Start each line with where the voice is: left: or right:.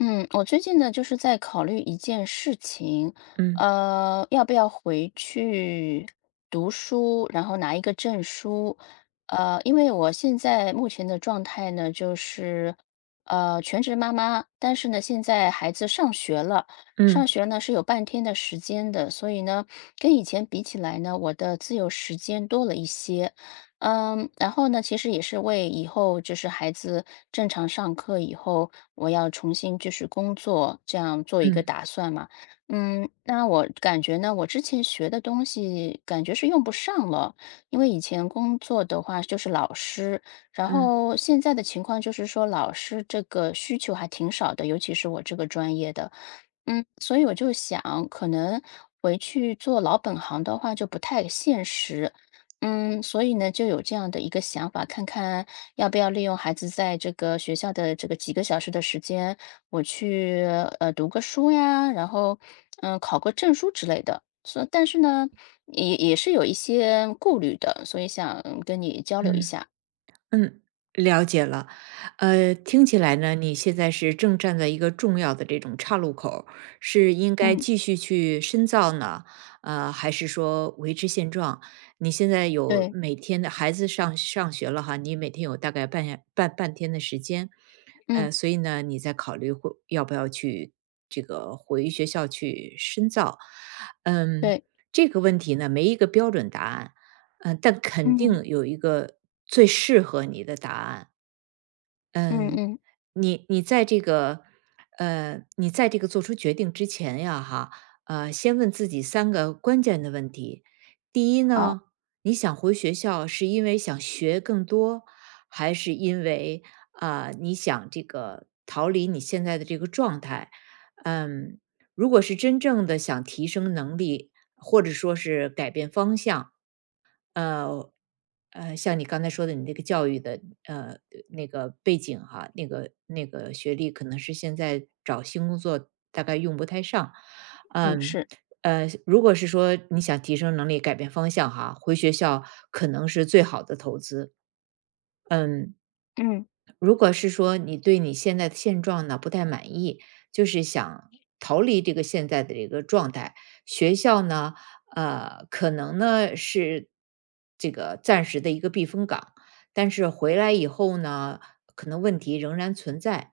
left: 嗯，我最近呢，就是在考虑一件事情，
right: 嗯
left: 要不要回去读书，然后拿一个证书？呃，因为我现在目前的状态呢，就是全职妈妈，但是呢，现在孩子上学了，上
right: 嗯
left: 学呢是有半天的时间的，所以呢，跟以前比起来呢，我的自由时间多了一些。嗯，然后呢，其实也是为以后就是孩子正常上课以后，我要重新就是工作，这样做一个
right: 嗯
left: 打算嘛。嗯，那我感觉呢，我之前学的东西感觉是用不上了，因为以前工作的话就是老师，然
right: 嗯
left: 后现在的情况就是说老师这个需求还挺少的，尤其是我这个专业的。嗯，所以我就想，可能回去做老本行的话就不太现实。嗯，所以呢，就有这样的一个想法，看看要不要利用孩子在这个学校的这个几个小时的时间，我去读个书呀，然后考个证书之类的。所但是呢，也是有一些顾虑的，所以想跟你交流一
right: 嗯
left: 下。
right: 嗯，了解了。听起来呢，你现在是正站在一个重要的这种岔路口儿，是应该
left: 嗯，
right: 继续去深造呢，还是说维持现状？你现在有
left: 对，
right: 每天的孩子上学了哈，你每天有大概半下半半天的时间，
left: 嗯，
right: 所以呢，你在考虑会要不要去这个回学校去深造？嗯，
left: 对，
right: 这个问题呢，没一个标准答案。嗯，但肯
left: 嗯
right: 定有一个最适合你的答案。
left: 嗯
right: 嗯，
left: 嗯，
right: 你你在这个，你在这个做出决定之前呀，哈，先问自己三个关键的问题。第一
left: 好，
right: 呢，你想回学校是因为想学更多，还是因为啊，你想这个逃离你现在的这个状态？嗯，如果是真正的想提升能力，或者说是改变方向，呃，像你刚才说的，你那个教育的呃那个背景哈，那个学历可能是现在找新工作大概用不太上，
left: 嗯
right: 嗯。
left: 是，
right: 如果是说你想提升能力、改变方向哈，回学校可能是最好的投资。嗯，
left: 嗯
right: 如果是说你对你现在的现状呢不太满意，就是想逃离这个现在的这个状态，学校呢，可能呢是这个暂时的一个避风港，但是回来以后呢，可能问题仍然存在。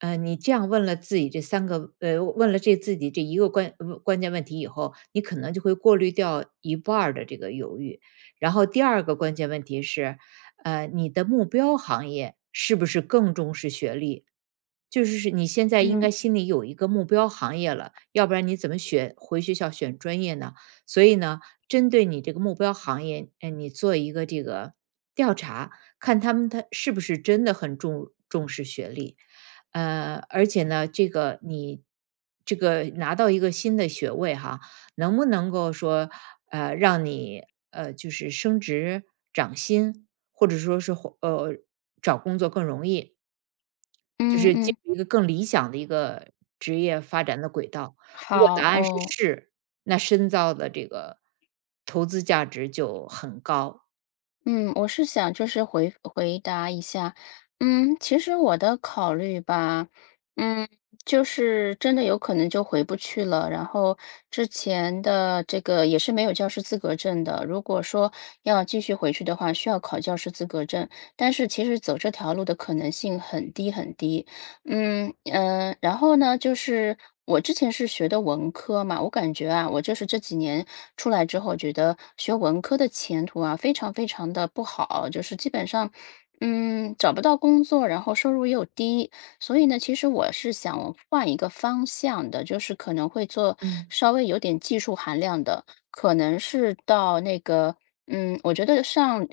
right: 你这样问了自己这三个，问了这自己这一个关键问题以后，你可能就会过滤掉一半儿的这个犹豫。然后第二个关键问题是，你的目标行业是不是更重视学历？就是你现在应
left: 嗯
right: 该心里有一个目标行业了，要不然你怎么选回学校选专业呢？所以呢，针对你这个目标行业，你做一个这个调查，看他们是不是真的很重视学历，而且呢，你这个拿到一个新的学位哈，能不能够说，让你就是升职涨薪，或者说是找工作更容易，就
left: 嗯
right: 是进
left: 嗯，
right: 入一个更理想的一个职业发展的轨道。如果
left: 好
right: 答案是
left: 哦。
right: 是，那深造的这个投资价值就很高。
left: 嗯，我是想就是回答一下，嗯，其实我的考虑吧，嗯，就是真的有可能就回不去了。然后之前的这个也是没有教师资格证的，如果说要继续回去的话，需要考教师资格证，但是其实走这条路的可能性很低很低。嗯嗯，然后呢，就是我之前是学的文科嘛，我感觉啊，我就是这几年出来之后，觉得学文科的前途啊，非常非常的不好，就是基本上，嗯，找不到工作，然后收入又低，所以呢，其实我是想换一个方向的，就是可能会做
right: 嗯
left: 稍微有点技术含量的，可能是到那个，嗯，我觉得上。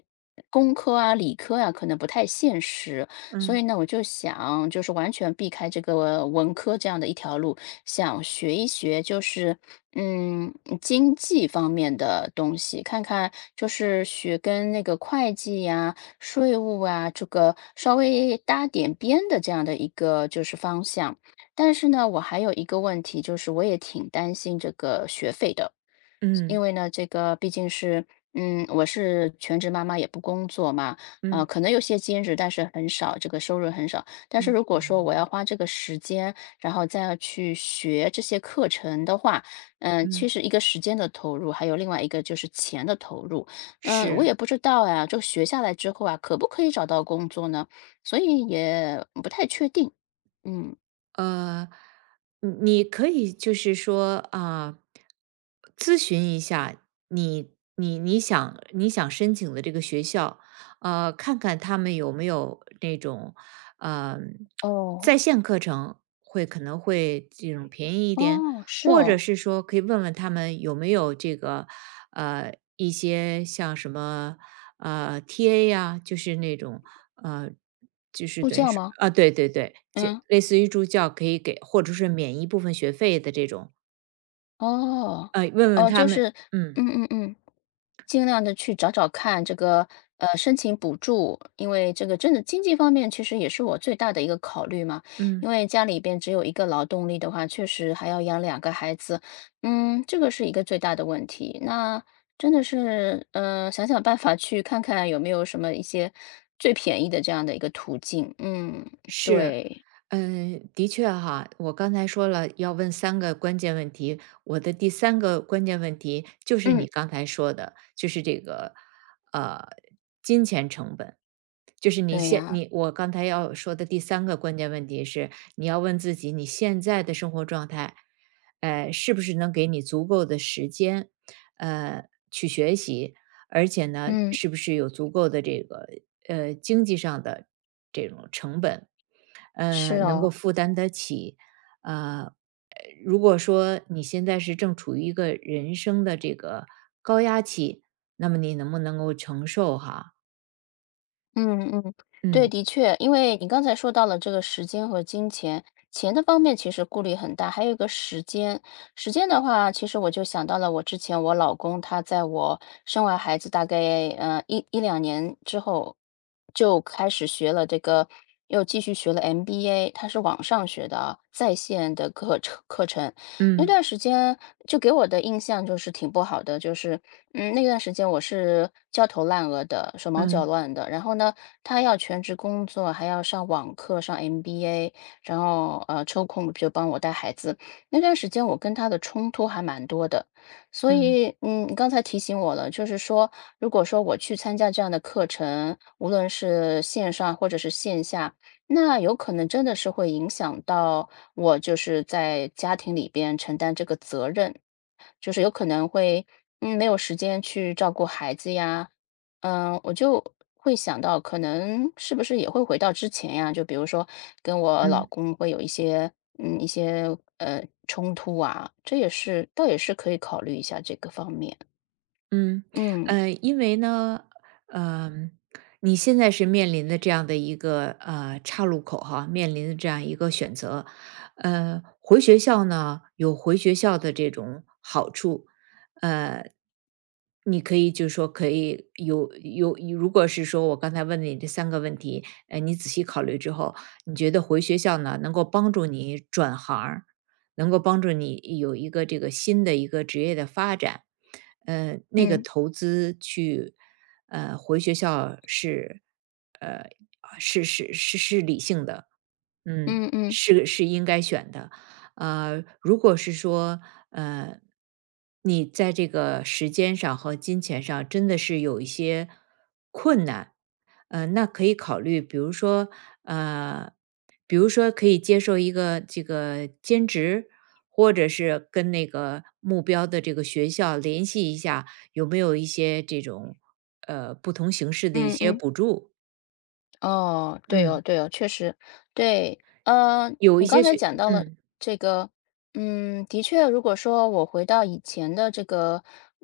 left: 工科啊、理科啊，可能不太现实。所以
right: 嗯
left: 呢，我就想就是完全避开这个文科这样的一条路，想学一学就是嗯经济方面的东西，看看就是学跟那个会计呀、税务啊这个稍微搭点边的这样的一个就是方向。但是呢，我还有一个问题，就是我也挺担心这个学费的。因
right: 嗯
left: 为呢，这个毕竟是，嗯，我是全职妈妈，也不工作嘛，
right: 嗯
left: 可能有些兼职，但是很少，这个收入很少。但是
right: 嗯
left: 如果说我要花这个时间，然后再要去学这些课程的话，嗯、其
right: 嗯，
left: 实一个时间的投入，还有另外一个就是钱的投入。嗯、我也
right: 是。
left: 不知道呀，就学下来之后啊，可不可以找到工作呢？所以也不太确定。嗯，
right: 呃，嗯你可以就是说啊，咨询一下你想申请的这个学校，看看他们有没有那种呃
left: 哦，
right: 在线课程，可能会这种便宜一点，
left: 哦，是
right: 或者
left: 哦，
right: 是说可以问问他们有没有这个一些像什么TA 呀，就是那种呃。就是
left: 助
right: 等于
left: 教
right: 是
left: 吗？
right: 啊，对对对，就
left: 嗯。
right: 类似于助教可以给或者是免一部分学费的这种，
left: 哦，
right: 问问
left: 哦，
right: 他
left: 就
right: 们，
left: 是，
right: 嗯
left: 嗯嗯嗯，尽量的去找找看这个，申请补助，因为这个真的经济方面其实也是我最大的一个考虑嘛。
right: 嗯，
left: 因为家里边只有一个劳动力的话，确实还要养两个孩子，嗯，这个是一个最大的问题。那真的是，想想办法去看看有没有什么一些最便宜的这样的一个途径。嗯，
right: 是，
left: 对，
right: 嗯，的确哈，我刚才说了要问三个关键问题，我的第三个关键问题就是你
left: 嗯，
right: 刚才说的，就是这个呃金钱成本，就是你
left: 对
right: 现
left: 呀，
right: 你我刚才要说的第三个关键问题是，你要问自己你现在的生活状态，是不是能给你足够的时间，呃，去学习，而且呢，
left: 嗯，
right: 是不是有足够的这个经济上的这种成本，
left: 是
right: 能够
left: 哦。
right: 负担得起，呃，呃如果说你现在是正处于一个人生的这个高压期，那么你能不能够承受哈？
left: 嗯嗯，对，
right: 嗯
left: 的确，因为你刚才说到了这个时间和金钱，钱的方面其实顾虑很大，还有一个时间。时间的话，其实我就想到了我之前我老公，他在我生完孩子大概一两年之后，就开始学了这个，又继续学了 MBA，他是网上学的啊，在线的课程。那
right: 嗯
left: 段时间就给我的印象就是挺不好的，就是，嗯，那段时间我是焦头烂额的，手忙脚
right: 嗯。
left: 乱的。然后呢，他要全职工作，还要上网课、上 MBA，然后抽空就帮我带孩子。那段时间我跟他的冲突还蛮多的，所
right: 嗯
left: 以嗯，你刚才提醒我了，就是说，如果说我去参加这样的课程，无论是线上或者是线下，那有可能真的是会影响到。我就是在家庭里边承担这个责任，就是有可能会，嗯，没有时间去照顾孩子呀，嗯，我就会想到，可能是不是也会回到之前呀？就比如说跟我老
right: 嗯
left: 公会有一些，嗯，一些冲突啊，这也是，倒也是可以考虑一下这个方面。
right: 嗯，
left: 嗯
right: 因为呢，呃，你现在是面临的这样的一个岔路口哈，面临的这样一个选择，回学校呢有回学校的这种好处，呃。你可以就是说可以有，如果是说我刚才问你这三个问题，你仔细考虑之后，你觉得回学校呢，能够帮助你转行儿，能够帮助你有一个这个新的一个职业的发展，那个
left: 嗯
right: 投资去，回学校是，呃，是理性的，嗯，
left: 嗯嗯
right: 是应该选的。如果是说，呃，你在这个时间上和金钱上真的是有一些困难，那可以考虑，比如说，呃，比如说可以接受一个这个兼职，或者是跟那个目标的这个学校联系一下，有没有一些这种不同形式的一
left: 嗯
right: 些
left: 嗯。
right: 补助？
left: 哦，对哦，
right: 嗯，
left: 对哦，确实，对，呃，
right: 有
left: 你
right: 一
left: 刚
right: 些
left: 才
right: 学，
left: 讲到了
right: 嗯
left: 这个，嗯，的确，如果说我回到以前的这个，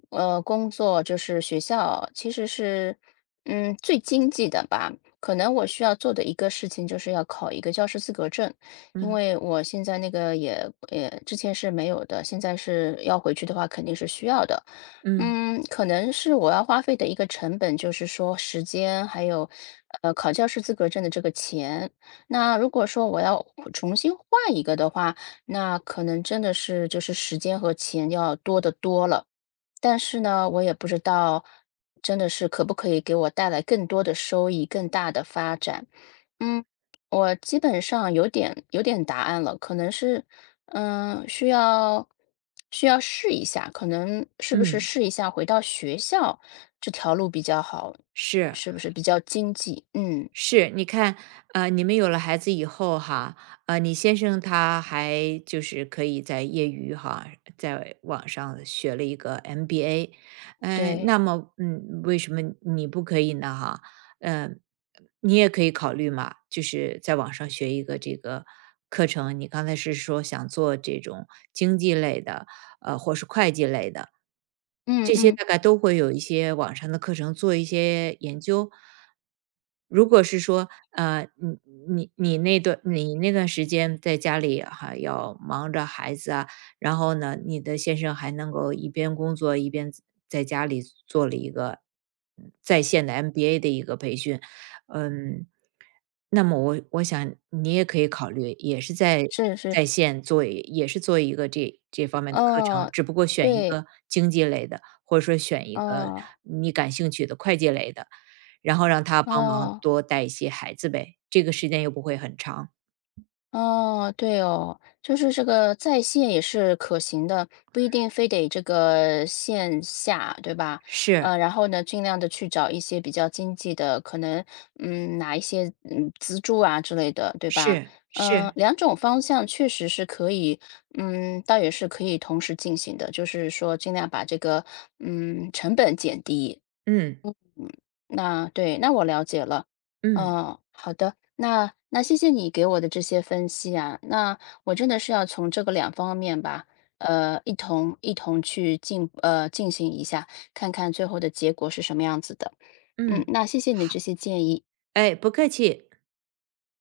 left: 工作就是学校，其实是，嗯，最经济的吧。可能我需要做的一个事情就是要考一个教师资格证，因
right: 嗯
left: 为我现在那个也之前是没有的，现在是要回去的话肯定是需要的。
right: 嗯
left: 嗯，可能是我要花费的一个成本，就是说时间，还有考教师资格证的这个钱。那如果说我要重新换一个的话，那可能真的是就是时间和钱要多得多了。但是呢，我也不知道真的是可不可以给我带来更多的收益、更大的发展。嗯，我基本上有点答案了，可能是，嗯，需要试一下，可能是不是
right: 嗯，
left: 试一下回到学校这条路比较好，
right: 是。
left: 是不是比较经济？嗯，
right: 是，你看，你们有了孩子以后哈，你先生他还就是可以在业余哈，在网上学了一个 MBA，
left: 对，
right: 那么，嗯，为什么你不可以呢？哈，嗯，你也可以考虑嘛，就是在网上学一个这个课程。你刚才是说想做这种经济类的，或是会计类的，
left: 嗯
right: 这些
left: 嗯，
right: 大概都会有一些网上的课程做一些研究。如果是说，你那段时间在家里哈，要忙着孩子啊，然后呢，你的先生还能够一边工作一边在家里做了一个在线的 MBA 的一个培训，嗯，那么我想你也可以考虑，也是在
left: 是是，
right: 在线做，也是做一个这方面的课程，
left: 哦，
right: 只不过选一
left: 对，
right: 个经济类的，或者说选一个
left: 哦
right: 你感兴趣的会计类的，然后让他帮忙
left: 哦。
right: 多带一些孩子呗，这个时间又不会很长。
left: 哦，对哦，就是这个在线也是可行的，不一定非得这个线下，对吧？
right: 是
left: 然后呢，尽量的去找一些比较经济的，可能拿一些资助啊之类的，对吧？
right: 是
left: 嗯、
right: 是，
left: 两种方向确实是可以，嗯，倒也是可以同时进行的，就是说尽量把这个成本减低，
right: 嗯
left: 那对，那我了解了。
right: 嗯。
left: 嗯，好的，那那谢谢你给我的这些分析啊，那我真的是要从这个两方面吧，一同去进行一下，看看最后的结果是什么样子的。嗯，
right: 嗯，
left: 那谢谢你的
right: 好，
left: 这些建议。
right: 哎，不客气。